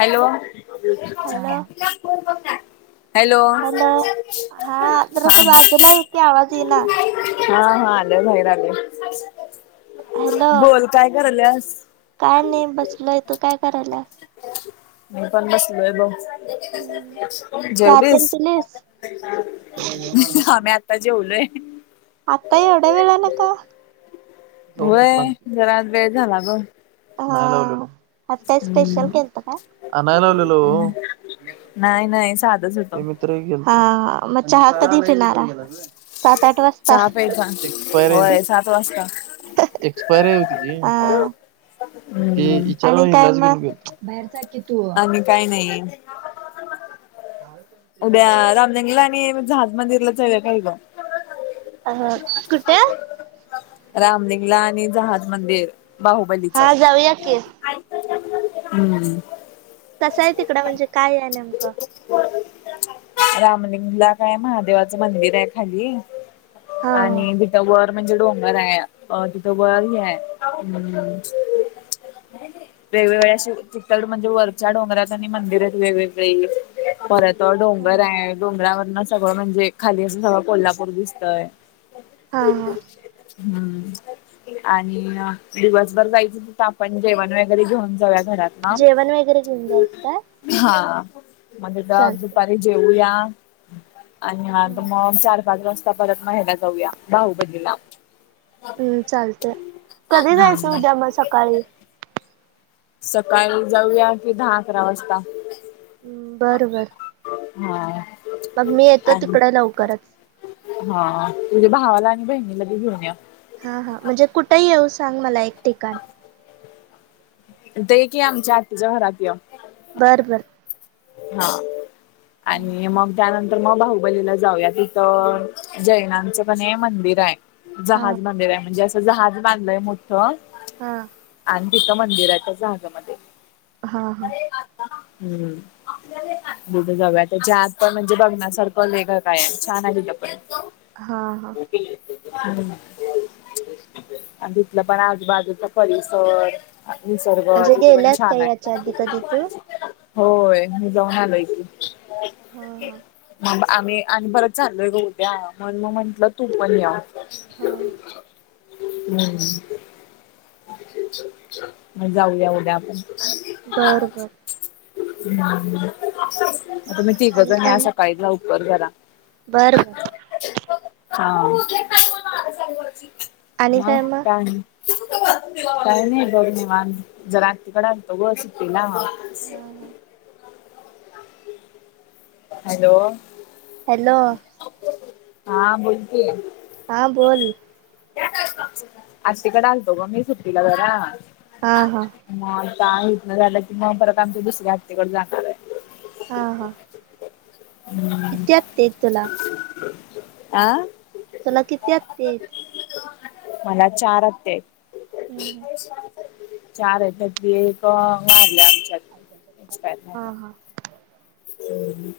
Hello! Hello hello ह हा जरास बाजूला ये की आवाज येईना हा हा आले बाहेर आले हॅलो बोल काय करा आलेस. काय नाही बसलय तो काय करायला. म पण बसदो. हम्म चहा तेन जेवलीस पिलीस आम. जेवलय. आता एवढ वेळ न का जाऊन होय घरात वेळ झाला गण हता स्पेशल हम्म केत कालावलेलो. नाही नाही साधच होतं. हा. मग चहा कधी फि सात आ वाज चहा प्यायचा होय सात वाजता. एक्सपायरी होतीची हम्म तेचे. बाहेर चाकीे तू. काही नाही. उद्या रामलिंगला आणि का. जहाज मंदिरला त आहे कायो. अ कुठे. रामलिंगला आणि जहाद मंदिर बाहुबलीचं. हा जाऊया की [inaudible] कसं आहे तिकडं म्हणजे काय आहे नेमकं. रामलिंगला काय महादेवाचं मंदिर आहे खाली. हा हा. आणि तिथं वर म्हणजे डोंगरावर. बर आहे अ तिथ ब आहे हम् [inaudible] वेगवेगळ्या श चितल म्हणजे वरच्या डोंगरात आणि मंदिरात वेगवेगळे परत. त डोंगर हा. आहे डोंगरावरन सगळं म्हणजे खाली असं सगळं कोल्हापूर दिसतय. हा हा. हम्म. आणि दिवसभर जायचं त तर आपण जेवण वगैरे घेऊन जाऊया घरात. हा जेवण वगैरे घेऊन जायचं काय? हा मग तिथं चालतंय. दुपारी जेऊया आणि आ हम्म. मग चार पाच वाज [unintelligible] परत हेला‌ जाऊया बाहुबलीला. हम्म चालतय. कधी जायचं उद्या मग सकाळी? सकाळी जाऊया कि दहा, अकरा वाजता. बर, बर. हा. मग मी येतो आणि तिकडं लवकरच. हा. तुझ्या भावाला आणि बहिणीला बी घेऊन या. हा, हा. म्हणजे कुठे येऊ सांग मला एक ठिकाण. इथं ये की आमच्या आतीच्या घरात ये. बर, बर. हा हम्म. आणि मग त्यानंतर मग बाहुबलीला जाऊयात. तिथ हा. जैनानचं कनई मंदिर आहे. हा जहाज मंदिर आहे. म्हणजे असं जहाज बांधलंय मोठ्ठं. हा. आणि तिथं मंदिर हाय त्या जहाजामध्ये. हा, हा. हम्म. तिथं जाऊया त्याच्या आत पण म्हणजे बघण्यासारखं लई काय काय हाय, छान आहे तिथं पण. हा, हा. हम्म. आणि तिथलं पण आजूबाजूचा परिसर निसर्ग म्हणजे तिथं पण गेल्यास छान काय आहे. याच्या आधी कधी तू? होय मी आलोय की. हा हा [unintelligible] आम्ही आणि परत चाललोय ग उद्या मग मी म्हंटलं तू पण ये. हा हा. हम्म. मग जाऊया उद्या आपण. बर, बर. हम्म. मग तुम्ही तीघजण या सकाळी लवकर जरा. बर, बर. हा, मग आणि मग? काय आणि? काय नाही बघ निवांत. जरा आत्तीकडं आलतो ग सुट्टीला. हा हा. हॅलो. हॅलो. हा, बोल की. हा, बोल. आत्तीकडं आलतो ग मी सुट्टीला जरा. हा, हा. मग आता इथंन झालं की मग परत आमच्या दुसऱ्या आत्तीकडं जाणार आहे. हा, हा. हम्म. किती हप्ते आहेत तुला आ? तुला किती आत्ती हाईत? मला चार आत्या हाईत. हम्म चार हाईत त्यातली एक वारल्या. आमच्यात. हा, हा. हम्म.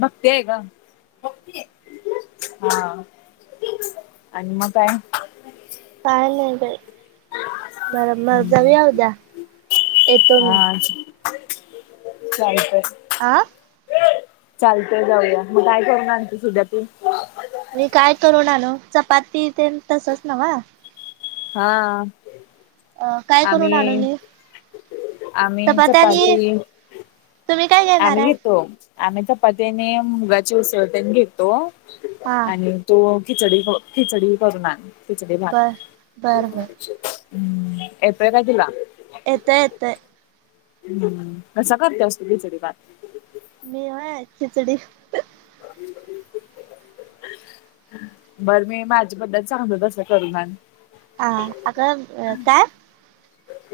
भक्ती हाय ग. हा. आणि मग काय? काय नाही बाई. बर‌ मग जाऊया हा उद्या येतो मी. चालतंय. आ? चालतय जाऊया मग काय करून आणते सुध्या तू मी काय करू नान चपाती ते तसच नवा हा. अ काय करून आम्ही आणू मी आम्ही चपात्या आणि चपाती तुम्ही काय घेणार आम्ही आहे घेतो आम्ही त्या पत्याने मुगाची उसळ त्यांनी घेतो हा आणि तो खिचडी खिचडी करून खिचडी भात बर बर बर हम्म एप काटला. येतं येतं. हम्म कसं करते असतू बिचरी बात. मी ह खिचडी [inaudible] बरं मी माझ्या बद्दल सांगल तसं करुून हा अग काय?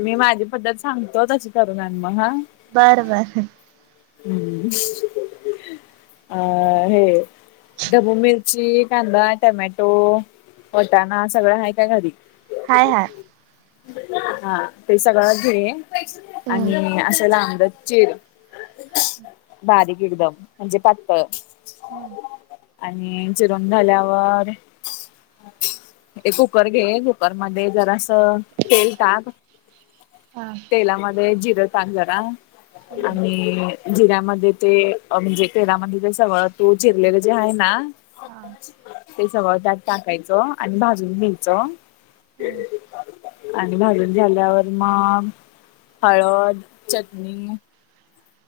मी माझी पद्धत सांगतो तशी करून म हा. बरं बर. हम् अ हे. बू मिरची कांदा टमॅटो वटाणा सगळ आहेा त्या घरी हाय हाय. हा ते सगळं घे आणि असा लांद चिर. बारीक एकदम म्हणजे पत्त ह. आणि चिरून झाल्यावर हे कुकर घे कुकर मध्ये जरा असं. तेल टाक हा तेलामध्ये जिरं टाक जरा आणि जिऱ्यामध्ये ते म्हणजे तेरामध्ये ज सवळ तू चिरलेलं जे आहे ना. ते सगळ त्यात टाकायचं आणि भाजून घ्यायचं. हम्. आणि भाजून झाल्यावर माग हळद चटणी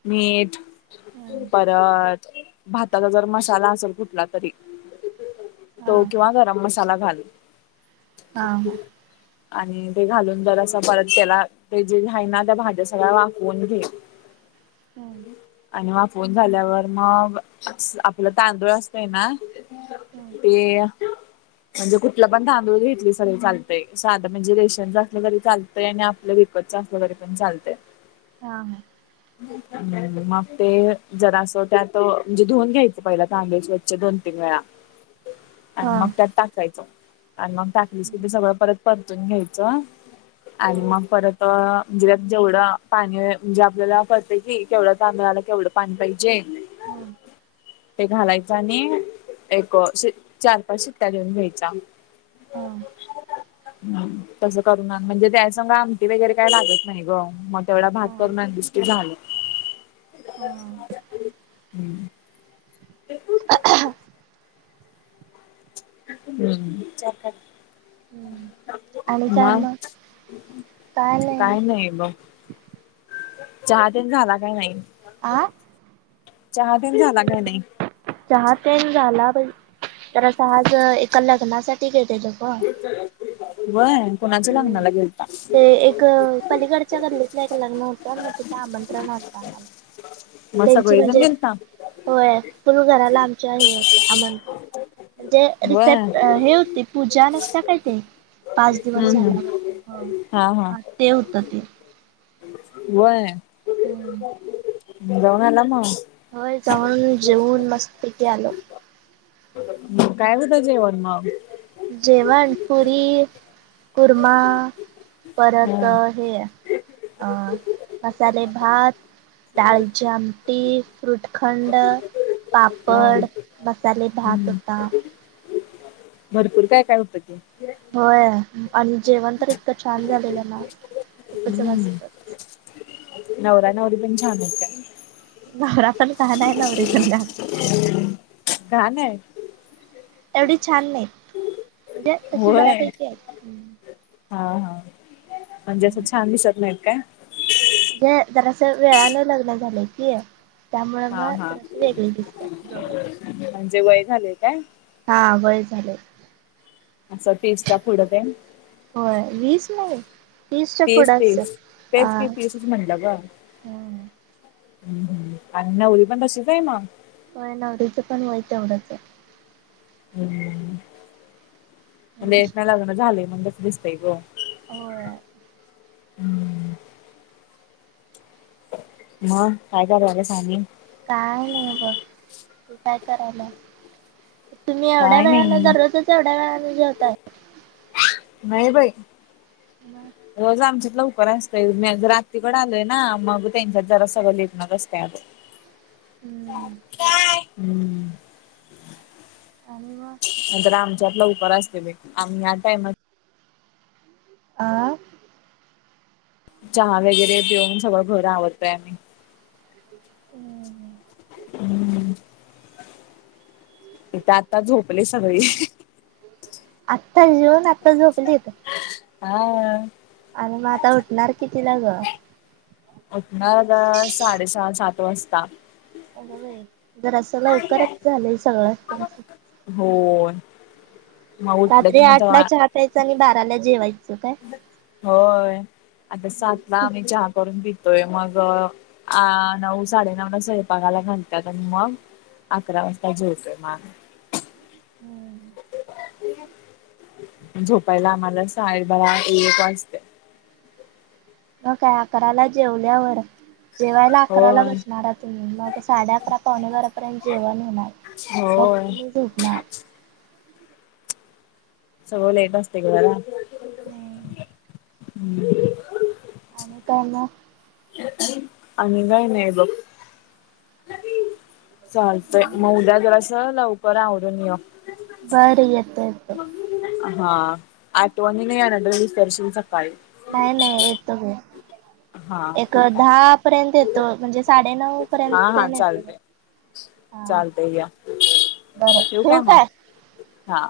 मीठ हा परत भाताचा जर मसाला असेल कुठला तरी हा तव किंवा गरम मसाला घाल. ह ह. आणि ते घालून जरं परत त्याला ते जे घय ना त्या भाज्या सगळ्या वाकवून घे. हम. आणि मग फोन झाल्यावर मग आपलं तांदूळ असतय ना. हो. ते म्हणजे कुठला पण धांदूळ घेतली सग चालतय साध म्हणजे रेशन असलं तरी चालत. आपलं विकत असल्या वैरे पण चालते. ह. हम् मग ते जरा असं त्यात म्हणजे धुऊून घ्यायचं पहिला तांबे दोन तीन वेळा [inaudible] आणि मग त्यात टाकायचं आणि मग टाकलीस कि ते सगळं परत परतून घ्यायचं. आणि मग परत म्हणजे जेवढं पाणी म्हणजे आपल्याला करते की केवढं तांदळाला केवढं पाणी पाहिजे. हम. ते घालायच आणि एक श चार पाच शि्ट्या लिऊन घ्यायचा. ह. तसं करून म्हणजे त्या सग आमटी वगैरे काही लागत नाही ग म तेवढा भात करणष्टी झालं हा हम [inaudible] हम् आणि काय मग काय नाही मग चहा तेच झाला काय नाही आं चहा दिन झाला काय नाही जहाज पन झालाण तर आज एका लग्नासाठी घेेतेल ग वय कणाच लग्नाला गेल ते एक पलीकडच्या गल्लीतलं एक लग्न होतं ना तिथं आमंत्रण होत आम्हाला मग त्यांची सगळेजन म्हणजे गेल ना होय फुल घराला आमच्या हे होत आमंत्रण म्हणजे रिसेप व्हय हे ते पूजा नसता काय ते पाच हम्म हम्म झाल्यावरती हा ते होत ते वय हम जावनाम होय जाऊन जेऊन मस्तपथे आलो काय रता जेवनमा जेवण पुरी कुर्मा परत हम्म हे मसाले भात ाळचम टी फ्रुटखंड पापड हम्म मसाले भात हम्म होता भरपूर काय काय होतं ते होय आणि जेवण तर इतकं छान झालेलं ना खूपच हम्म नसतं नवरा नवरी पण छान होते नवरा पण काान आहे नवर पण का घाण आहे एवढी छान नाही म्हणजे तशी होय बऱ्यापैकी आहे हा हा म्हणजे असं छान दिसत नाहीत काय म्हणजे जरा असं वेळाने लग्न झालंय की त्यामुळे हा मग हा तरसे वेगळे दिसतात दोघप म्हणजे वय झालेय का हा वय झाले असं तेीजच्या पुडत आहे होय वीस म तेस ते तेज ते तेसच म्हणला बा ह् आणि नवरी पण तशीच आहे मग हो नवरीचं पण वयतीं नवराचं हम् म्हणजे आहे एक म लागण झालं म्हण तस दिसतय ग हो हा काय चालूवालं सांनी काय नाही ब तू काय करायला तुम्ही एवढ्या काय वेळाानने नाही दररोजच एवढ्या वेळाानने जेवताय नाही बाई ब रोज आमच्यात ल उकर असतोय म रात्रीकडे आलोय ना मग त्यांच्यात जरा सगळं लेटणार असते ह हम्म. आणि म.. नंतर आमच्यात लावकर असते बाई आम्ही आता आहेन आं. चहा वगैरे पिऊन सगळ घर आवरतोय. हम्म. हम्म ते तर आता झोपले सगळे. आत्ताच जेवुण आत्ता झोपलीेत? हा. आणि मग आता उटणार किती लाग? उठना साडेसहा, सात वाजता. जरा असं लवकरच झालय सगळ त्यांच. हो. रात्री आठला चहा प्यायच आणि बाराला जेवायचं काय? होय आता सातला आम्ही चहा करून पितोय मग अ नऊ साडेनऊला स्वयपाकाला घालतात आणि मग अकरा वाजता जवतोय माग आम्ही. होय. झोपायला आम्हाला साहे बरा, एक वाजता. मग काय अकराला जेवल्यावर जेवायला अकराला होय बसणार तुम्ही मग तर साडे अकरा पावणे वरापर्यंत जेवण होणार मग होय तुम्ही झोपणार. सगळ लेट असतेग बाळा. हम्म. हम्म. आणि काय मग? आणि काय नाही बघ. चालतय मग उद्या जरास लवकर आवरुन येऊ. बर येते, येते. हा आठवणीणी [unintelligible] सकाळी नाही, नाही येतो की. हा एक ठीक आहे दहा पर्यंत येतो म्हणजे साडेनऊ पर्यंत येतो. चालतेय या. बर ठेवू ठेऊ मग काय? हा..